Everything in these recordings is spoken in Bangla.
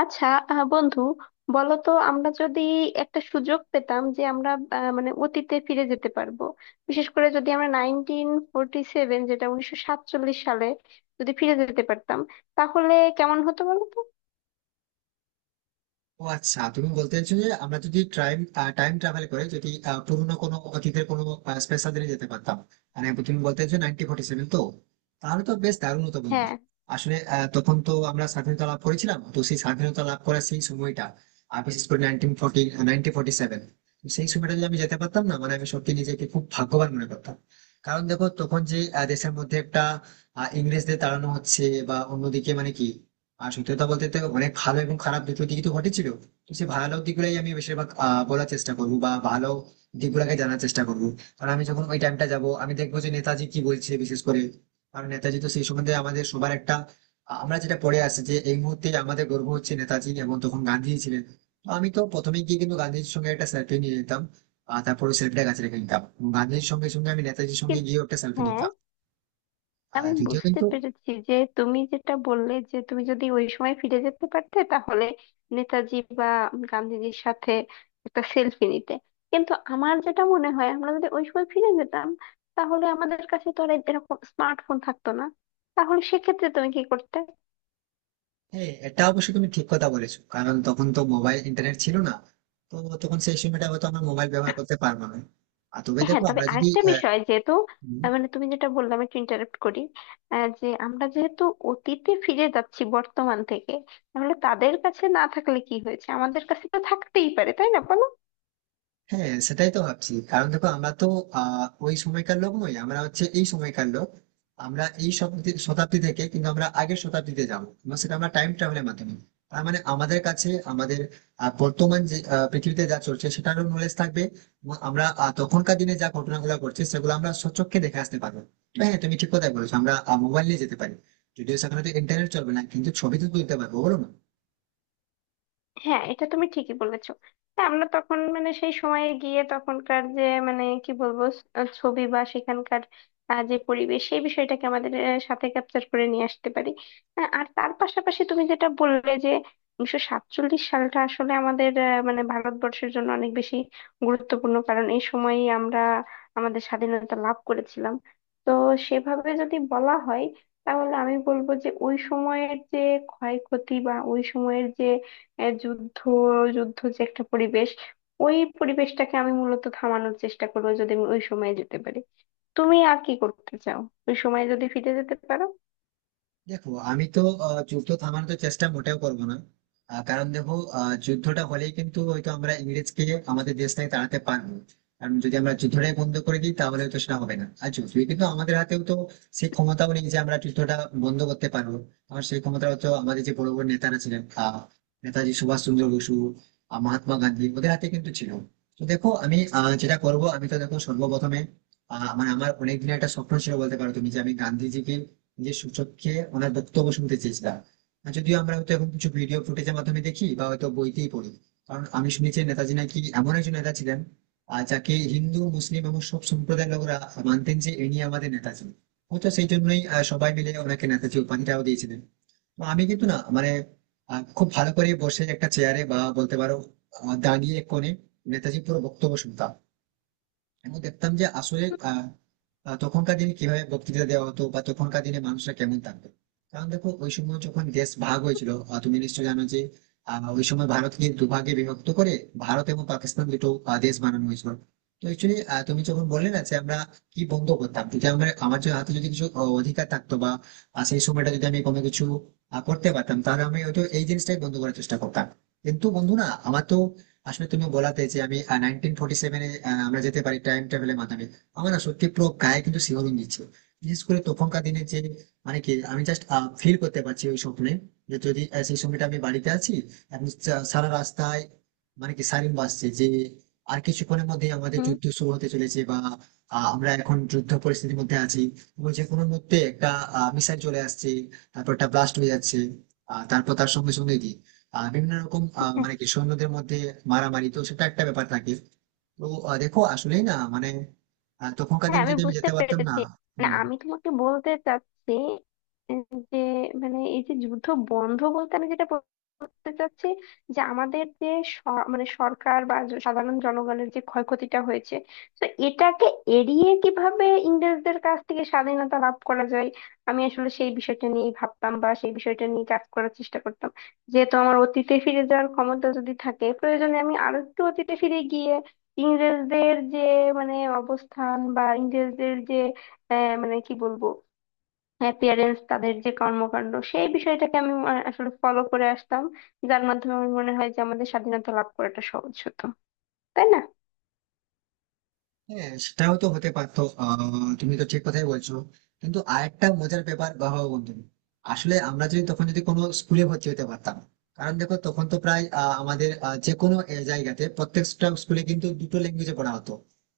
আচ্ছা। বন্ধু, বলো তো, আমরা যদি একটা সুযোগ পেতাম যে আমরা মানে অতীতে ফিরে যেতে পারবো, বিশেষ করে যদি আমরা 1947, যেটা 1947 সালে, যদি ফিরে যেতে পারতাম, তাহলে কেমন হতো বলো তো? ও আচ্ছা, তুমি বলতে চাইছো যে আমরা যদি টাইম টাইম ট্রাভেল করে যদি পুরোনো কোনো অতীতের কোনো স্পেশাল দিনে যেতে পারতাম। মানে তুমি বলতে চাইছো 1947 তো? তাহলে তো বেশ দারুণ হতো বন্ধু। হ্যাঁ। আসলে তখন তো আমরা স্বাধীনতা লাভ করেছিলাম, তো সেই স্বাধীনতা লাভ করার সেই সময়টা, আর বিশেষ করে 1947, সেই সময়টা যদি আমি যেতে পারতাম না, মানে আমি সত্যি নিজেকে খুব ভাগ্যবান মনে করতাম। কারণ দেখো তখন যে দেশের মধ্যে একটা ইংরেজদের তাড়ানো হচ্ছে, বা অন্যদিকে মানে কি। আর সত্যি কথা বলতে তো অনেক ভালো এবং খারাপ দুটো দিকই তো ঘটেছিল, তো সেই ভালো দিকগুলোই আমি বেশিরভাগ বলার চেষ্টা করবো বা ভালো দিকগুলোকে জানার চেষ্টা করবো। কারণ আমি যখন ওই টাইমটা যাব আমি দেখবো যে নেতাজি কি বলছে বিশেষ করে। কারণ নেতাজি তো সেই সম্বন্ধে আমাদের সবার একটা আমরা যেটা পড়ে আসছি যে এই মুহূর্তে আমাদের গর্ব হচ্ছে নেতাজি, এবং তখন গান্ধী ছিলেন। তো আমি তো প্রথমে গিয়ে কিন্তু গান্ধীজির সঙ্গে একটা সেলফি নিয়ে নিতাম, আর তারপরে সেলফিটা কাছে রেখে নিতাম। গান্ধীজির সঙ্গে সঙ্গে আমি নেতাজির সঙ্গে কি- গিয়ে একটা সেলফি হ্যাঁ, নিতাম। আর আমি যদিও বুঝতে কিন্তু পেরেছি যে তুমি যেটা বললে যে তুমি যদি ওই সময় ফিরে যেতে পারতে, তাহলে নেতাজি বা গান্ধীজির সাথে একটা সেলফি নিতে। কিন্তু আমার যেটা মনে হয়, আমরা যদি ওই সময় ফিরে যেতাম, তাহলে আমাদের কাছে তো আর এরকম স্মার্টফোন থাকতো না। তাহলে সেক্ষেত্রে তুমি কি করতে? হ্যাঁ, এটা অবশ্য তুমি ঠিক কথা বলেছো, কারণ তখন তো মোবাইল ইন্টারনেট ছিল না। তো তখন সেই সময়টা হয়তো আমরা মোবাইল ব্যবহার করতে পারবো না। আর তবে হ্যাঁ, দেখো তবে আমরা যদি আরেকটা বিষয় যেহেতু, আহ, মানে তুমি যেটা বললে, আমি একটু ইন্টারাপ্ট করি। যে আমরা যেহেতু অতীতে ফিরে যাচ্ছি বর্তমান থেকে, তাহলে তাদের কাছে না থাকলে কি হয়েছে, আমাদের কাছে তো থাকতেই পারে, তাই না বলো? হ্যাঁ, সেটাই তো ভাবছি। কারণ দেখো আমরা তো ওই সময়কার লোক নই, আমরা হচ্ছে এই সময়কার লোক। আমরা এই শতাব্দী শতাব্দী থেকে কিন্তু আমরা আগের শতাব্দীতে যাবো, এবং সেটা আমরা টাইম ট্রাভেলের মাধ্যমে। তার মানে আমাদের কাছে আমাদের বর্তমান যে পৃথিবীতে যা চলছে সেটারও নলেজ থাকবে, এবং আমরা তখনকার দিনে যা ঘটনাগুলো ঘটছে সেগুলো আমরা স্বচক্ষে দেখে আসতে পারবো। তো হ্যাঁ, তুমি ঠিক কথাই বলেছো, আমরা মোবাইল নিয়ে যেতে পারি। যদিও সেখানে তো ইন্টারনেট চলবে না, কিন্তু ছবি তো তুলতে পারবো বলো না। হ্যাঁ, এটা তুমি ঠিকই বলেছো। তা আমরা তখন মানে সেই সময়ে গিয়ে তখনকার যে মানে কি বলবো, স- আহ ছবি বা সেখানকার যে পরিবেশ, সেই বিষয়টাকে আমাদের সাথে ক্যাপচার করে নিয়ে আসতে পারি। আর তার পাশাপাশি তুমি যেটা বললে যে 1947 সালটা আসলে আমাদের মানে ভারতবর্ষের জন্য অনেক বেশি গুরুত্বপূর্ণ, কারণ এই সময়ই আমরা আমাদের স্বাধীনতা লাভ করেছিলাম। তো সেভাবে যদি বলা হয়, তাহলে আমি বলবো যে ওই সময়ের যে ক্ষয়ক্ষতি বা ওই সময়ের যে যুদ্ধ যুদ্ধ যে একটা পরিবেশ, ওই পরিবেশটাকে আমি মূলত থামানোর চেষ্টা করবো যদি আমি ওই সময়ে যেতে পারি। তুমি আর কি করতে চাও ওই সময়ে যদি ফিরে যেতে পারো? দেখো আমি তো যুদ্ধ থামানোর চেষ্টা মোটেও করবো না। কারণ দেখো যুদ্ধটা হলেই কিন্তু হয়তো আমরা ইংরেজকে আমাদের দেশ থেকে তাড়াতে পারবো। কারণ যদি আমরা যুদ্ধটাই বন্ধ করে দিই তাহলে তো সেটা হবে না, আর যদিও কিন্তু আমাদের হাতেও তো সেই ক্ষমতাও নেই যে আমরা যুদ্ধটা বন্ধ করতে পারবো। কারণ সেই ক্ষমতাও তো আমাদের যে বড় বড় নেতারা ছিলেন নেতাজি সুভাষ চন্দ্র বসু, মহাত্মা গান্ধী, ওদের হাতে কিন্তু ছিল। তো দেখো আমি যেটা করব, আমি তো দেখো সর্বপ্রথমে মানে আমার অনেকদিনের একটা স্বপ্ন ছিল বলতে পারো তুমি, যে আমি গান্ধীজিকে, যে সূচককে ওনার বক্তব্য শুনতে চেয়েছিলাম। আর যদিও আমরা হয়তো এখন কিছু ভিডিও ফুটেজের মাধ্যমে দেখি বা হয়তো বইতেই পড়ি। কারণ আমি শুনেছি নেতাজি নাকি এমন একজন নেতা ছিলেন যাকে হিন্দু, মুসলিম এবং সব সম্প্রদায়ের লোকরা মানতেন যে ইনি আমাদের নেতাজি। হয়তো সেই জন্যই সবাই মিলে ওনাকে নেতাজি উপাধিটাও দিয়েছিলেন। তো আমি কিন্তু না মানে খুব ভালো করে বসে একটা চেয়ারে, বা বলতে পারো দাঁড়িয়ে এক কোণে নেতাজি পুরো বক্তব্য শুনতাম। এবং দেখতাম যে আসলে আহ, আহ, তখনকার দিনে কিভাবে বক্তৃতা দেওয়া হতো বা তখনকার দিনে মানুষরা কেমন থাকতো। কারণ দেখো ওই সময় যখন দেশ ভাগ হয়েছিল, তুমি নিশ্চয়ই জানো যে ওই সময় ভারতকে দুভাগে বিভক্ত করে ভারত এবং পাকিস্তান দুটো দেশ বানানো হয়েছিল। তো অ্যাকচুয়ালি তুমি যখন বললে না যে আমরা কি বন্ধ করতাম, যদি আমার আমার যদি হাতে যদি কিছু অধিকার থাকতো, বা সেই সময়টা যদি আমি কোনো কিছু করতে পারতাম, তাহলে আমি হয়তো এই জিনিসটাই বন্ধ করার চেষ্টা করতাম। কিন্তু বন্ধু না, আমার তো আসলে তুমি বলাতে যে আমি 1947-এ আমরা যেতে পারি টাইম ট্রাভেলের মাধ্যমে, আমার না সত্যি পুরো গায়ে কিন্তু শিহরণ দিচ্ছে। বিশেষ করে তখনকার দিনে যে মানে কি, আমি জাস্ট ফিল করতে পারছি ওই স্বপ্নে, যে যদি সেই সময়টা আমি বাড়িতে আছি এবং সারা রাস্তায় মানে কি সাইরেন বাজছে যে আর কিছুক্ষণের মধ্যে আমাদের হুম। যুদ্ধ শুরু হতে চলেছে, বা আমরা এখন যুদ্ধ পরিস্থিতির মধ্যে আছি, এবং যে কোনো মুহূর্তে একটা মিসাইল চলে আসছে, তারপর একটা ব্লাস্ট হয়ে যাচ্ছে। তারপর তার সঙ্গে সঙ্গে কি বিভিন্ন রকম মানে কি সৈন্যদের মধ্যে মারামারি, তো সেটা একটা ব্যাপার থাকে। তো দেখো আসলেই না মানে তখনকার হ্যাঁ, দিনে আমি যদি আমি বুঝতে যেতে পারতাম না। পেরেছি। মানে হম। আমি তোমাকে বলতে চাচ্ছি, উম, যে, মানে এই যে যুদ্ধ বন্ধ বলতে আমি যেটা বলতে চাচ্ছি যে আমাদের যে স- মানে সরকার বা সাধারণ জনগণের যে ক্ষয়ক্ষতিটা হয়েছে, তো এটাকে এড়িয়ে কিভাবে ইংরেজদের কাছ থেকে স্বাধীনতা লাভ করা যায়, আমি আসলে সেই বিষয়টা নিয়ে ভাবতাম বা সেই বিষয়টা নিয়ে কাজ করার চেষ্টা করতাম। যেহেতু আমার অতীতে ফিরে যাওয়ার ক্ষমতা যদি থাকে, প্রয়োজনে আমি আরো একটু অতীতে ফিরে গিয়ে ইংরেজদের যে মানে অবস্থান, বা ইংরেজদের যে মানে কি বলবো, অ্যাপিয়ারেন্স, তাদের যে কর্মকাণ্ড, সেই বিষয়টাকে আমি আসলে ফলো করে আসতাম, যার মাধ্যমে আমার মনে হয় যে আমাদের স্বাধীনতা লাভ করাটা সহজ হতো, তাই না? হ্যাঁ, সেটাও তো হতে পারতো। তুমি তো ঠিক কথাই বলছো, কিন্তু আরেকটা মজার ব্যাপার বাবা বন্ধু, আসলে আমরা যদি তখন যদি কোনো স্কুলে ভর্তি হতে পারতাম। কারণ দেখো তখন তো প্রায় আমাদের যে কোনো জায়গাতে প্রত্যেকটা স্কুলে কিন্তু দুটো ল্যাঙ্গুয়েজে পড়া হতো।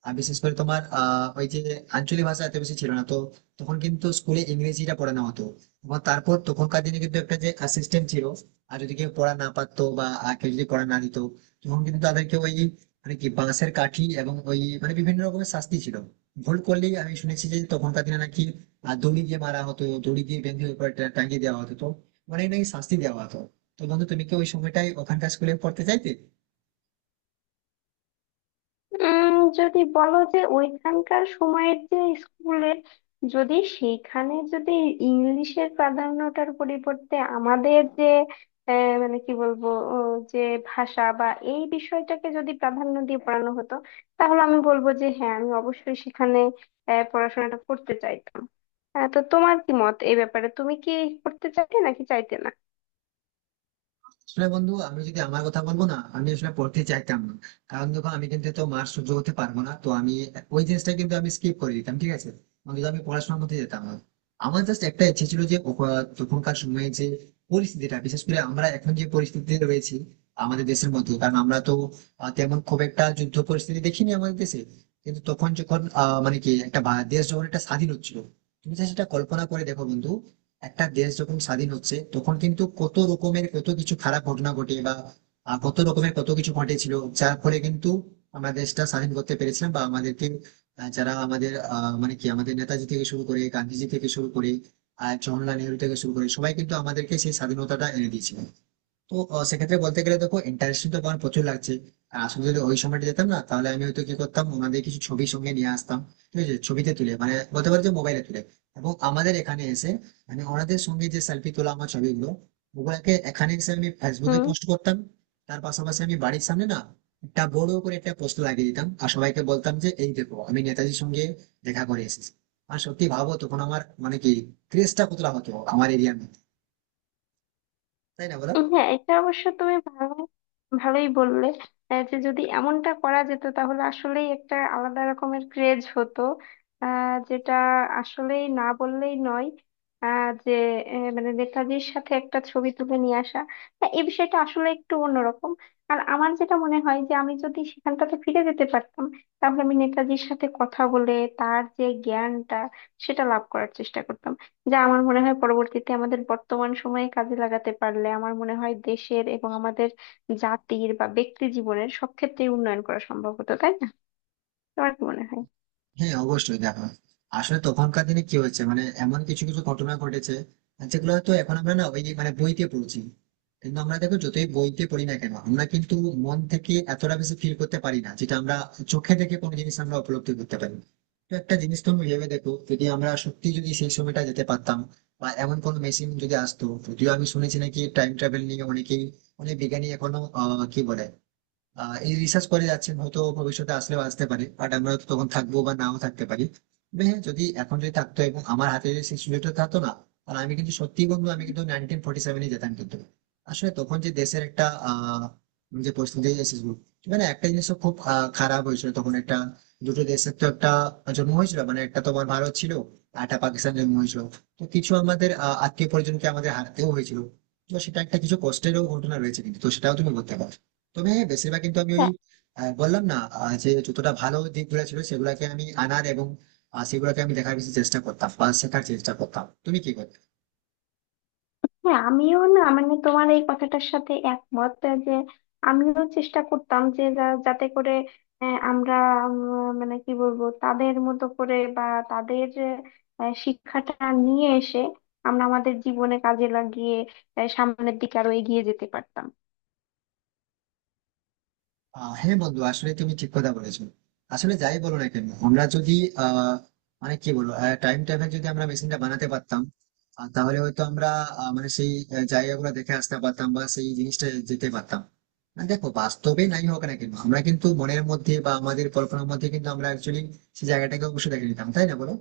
আর বিশেষ করে তোমার ওই যে আঞ্চলিক ভাষা এত বেশি ছিল না, তো তখন কিন্তু স্কুলে ইংরেজিটা পড়ানো হতো। এবং তারপর তখনকার দিনে কিন্তু একটা যে সিস্টেম ছিল, আর যদি কেউ পড়া না পারতো বা কেউ যদি পড়া না নিত, তখন কিন্তু তাদেরকে ওই মানে কি বাঁশের কাঠি এবং ওই মানে বিভিন্ন রকমের শাস্তি ছিল। ভুল করলেই আমি শুনেছি যে তখনকার দিনে নাকি দড়ি দিয়ে মারা হতো, দড়ি দিয়ে বেঁধে উপরে টাঙিয়ে দেওয়া হতো, তো অনেক নাকি শাস্তি দেওয়া হতো। তো বন্ধু, তুমি কি ওই সময়টাই ওখানকার স্কুলে পড়তে চাইতে? যদি বলো যে ওইখানকার সময়ের যে স্কুলের, যদি সেইখানে যদি ইংলিশের প্রাধান্যটার পরিবর্তে আমাদের যে মানে কি বলবো, ও, যে ভাষা বা এই বিষয়টাকে যদি প্রাধান্য দিয়ে পড়ানো হতো, তাহলে আমি বলবো যে হ্যাঁ, আমি অবশ্যই সেখানে পড়াশোনাটা করতে চাইতাম। তো তোমার কি মত এই ব্যাপারে? তুমি কি করতে চাইতে নাকি চাইতে না? আসলে বন্ধু আমি যদি আমার কথা বলবো না, আমি আসলে পড়তে চাইতাম না। কারণ দেখো আমি কিন্তু তো মার সহ্য করতে পারবো না, তো আমি ওই জিনিসটা কিন্তু আমি স্কিপ করে দিতাম, ঠিক আছে। অন্তত আমি পড়াশোনার মধ্যে যেতাম না। আমার জাস্ট একটা ইচ্ছে ছিল যে তখনকার সময়ে যে পরিস্থিতিটা, বিশেষ করে আমরা এখন যে পরিস্থিতিতে রয়েছি আমাদের দেশের মধ্যে, কারণ আমরা তো তেমন খুব একটা যুদ্ধ পরিস্থিতি দেখিনি আমাদের দেশে। কিন্তু তখন যখন মানে কি একটা দেশ যখন একটা স্বাধীন হচ্ছিল, তুমি just সেটা কল্পনা করে দেখো বন্ধু, একটা দেশ যখন স্বাধীন হচ্ছে তখন কিন্তু কত রকমের কত কিছু খারাপ ঘটনা ঘটে, বা কত রকমের কত কিছু ঘটেছিল, যার ফলে কিন্তু আমরা দেশটা স্বাধীন করতে পেরেছিলাম, বা আমাদেরকে যারা আমাদের মানে কি আমাদের নেতাজি থেকে শুরু করে গান্ধীজি থেকে শুরু করে আর জওহরলাল নেহরু থেকে শুরু করে সবাই কিন্তু আমাদেরকে সেই স্বাধীনতাটা এনে দিয়েছিল। তো সেক্ষেত্রে বলতে গেলে দেখো, ইন্টারেস্টিং তো আমার প্রচুর লাগছে। আর আসলে যদি ওই সময়টা যেতাম না, তাহলে আমি হয়তো কি করতাম, ওনাদের কিছু ছবি সঙ্গে নিয়ে আসতাম, ঠিক আছে? ছবিতে তুলে মানে বলতে পারো যে মোবাইলে তুলে, এবং আমাদের এখানে এসে মানে ওনাদের সঙ্গে যে সেলফি তোলা আমার ছবিগুলো, ওগুলাকে এখানে এসে আমি ফেসবুকে হুম। পোস্ট করতাম। তার পাশাপাশি আমি বাড়ির সামনে না একটা বড় করে একটা পোস্ট লাগিয়ে দিতাম, আর সবাইকে বলতাম যে এই দেখো আমি নেতাজির সঙ্গে দেখা করে এসেছি। আর সত্যি ভাবো তখন আমার মানে কি ক্রেজটা কতটা হতো আমার এরিয়ার মধ্যে, তাই না বলো? হ্যাঁ, এটা অবশ্য তুমি ভালো ভালোই বললে। যে যদি এমনটা করা যেত, তাহলে আসলেই একটা আলাদা রকমের ক্রেজ হতো, যেটা আসলেই না বললেই নয়। যে মানে নেতাজির সাথে একটা ছবি তুলে নিয়ে আসা, হ্যাঁ, এই বিষয়টা আসলে একটু অন্যরকম। আর আমার যেটা মনে হয় যে আমি যদি সেখানটাতে ফিরে যেতে পারতাম, তাহলে আমি নেতাজির সাথে কথা বলে তার যে জ্ঞানটা, সেটা লাভ করার চেষ্টা করতাম, যা আমার মনে হয় পরবর্তীতে আমাদের বর্তমান সময়ে কাজে লাগাতে পারলে, আমার মনে হয় দেশের এবং আমাদের জাতির বা ব্যক্তি জীবনের সব ক্ষেত্রেই উন্নয়ন করা সম্ভব হতো, তাই না? তোমার কি মনে হয়? হ্যাঁ, অবশ্যই দেখো, আসলে তখনকার দিনে কি হয়েছে মানে এমন কিছু কিছু ঘটনা ঘটেছে যেগুলো হয়তো এখন আমরা না ওই মানে বইতে পড়ছি। কিন্তু আমরা দেখো যতই বইতে পড়ি না কেন, আমরা কিন্তু মন থেকে এতটা বেশি ফিল করতে পারি না, যেটা আমরা চোখে দেখে কোনো জিনিস আমরা উপলব্ধি করতে পারি। তো একটা জিনিস তুমি ভেবে দেখো, যদি আমরা সত্যি যদি সেই সময়টা যেতে পারতাম বা এমন কোনো মেশিন যদি আসতো, যদিও আমি শুনেছি নাকি টাইম ট্রাভেল নিয়ে অনেকেই, অনেক বিজ্ঞানী এখনো কি বলে এই রিসার্চ করে যাচ্ছেন। হয়তো ভবিষ্যতে আসলেও আসতে পারে, বাট আমরা তো তখন থাকবো বা নাও থাকতে পারি। তবে হ্যাঁ, যদি এখন যদি থাকতো এবং আমার হাতে যদি সেই সুযোগটা থাকতো না, তাহলে আমি কিন্তু সত্যি বন্ধু, আমি হুম। কিন্তু 1947-এ যেতাম কিন্তু। আসলে তখন যে দেশের একটা আহ যে পরিস্থিতি এসেছিল, মানে একটা জিনিস তো খুব খারাপ হয়েছিল তখন, একটা দুটো দেশের তো একটা জন্ম হয়েছিল, মানে একটা তোমার ভারত ছিল আর একটা পাকিস্তান জন্ম হয়েছিল। তো কিছু আমাদের আত্মীয় পরিজনকে আমাদের হারাতেও হয়েছিল, তো সেটা একটা কিছু কষ্টেরও হুম। ঘটনা রয়েছে কিন্তু, তো সেটাও তুমি বলতে পারো। তবে হ্যাঁ, বেশিরভাগ কিন্তু আমি ওই হ্যাঁ। বললাম না যে যতটা ভালো দিকগুলো ছিল সেগুলাকে আমি আনার, এবং সেগুলোকে আমি দেখার বেশি চেষ্টা করতাম বা শেখার চেষ্টা করতাম। তুমি কি করতে? হ্যাঁ, আমিও, না মানে তোমার এই কথাটার সাথে একমত, যে আমিও চেষ্টা করতাম যে যাতে করে আমরা মানে কি বলবো তাদের মতো করে বা তাদের শিক্ষাটা নিয়ে এসে আমরা আমাদের জীবনে কাজে লাগিয়ে সামনের দিকে আরো এগিয়ে যেতে পারতাম। হ্যাঁ বন্ধু, আসলে তুমি ঠিক কথা বলেছো। আসলে যাই বলো না কেন, আমরা যদি আহ মানে কি বলবো, টাইম ট্রাভেল যদি আমরা মেশিনটা বানাতে পারতাম, তাহলে হয়তো আমরা মানে সেই জায়গাগুলো দেখে আসতে পারতাম বা সেই জিনিসটা যেতে পারতাম। আর দেখো বাস্তবে নাই হোক না কেন, আমরা কিন্তু মনের মধ্যে বা আমাদের কল্পনার মধ্যে কিন্তু আমরা অ্যাকচুয়ালি সেই জায়গাটাকে অবশ্যই দেখে নিতাম, তাই না বলো?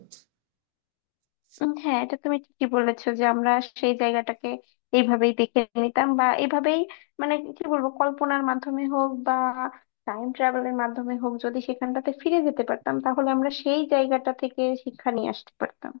হ্যাঁ, এটা তুমি ঠিকই বলেছো যে আমরা সেই জায়গাটাকে এইভাবেই দেখে নিতাম, বা এইভাবেই মানে কি বলবো কল্পনার মাধ্যমে হোক বা টাইম ট্রাভেলের মাধ্যমে হোক, যদি সেখানটাতে ফিরে যেতে পারতাম, তাহলে আমরা সেই জায়গাটা থেকে শিক্ষা নিয়ে আসতে পারতাম।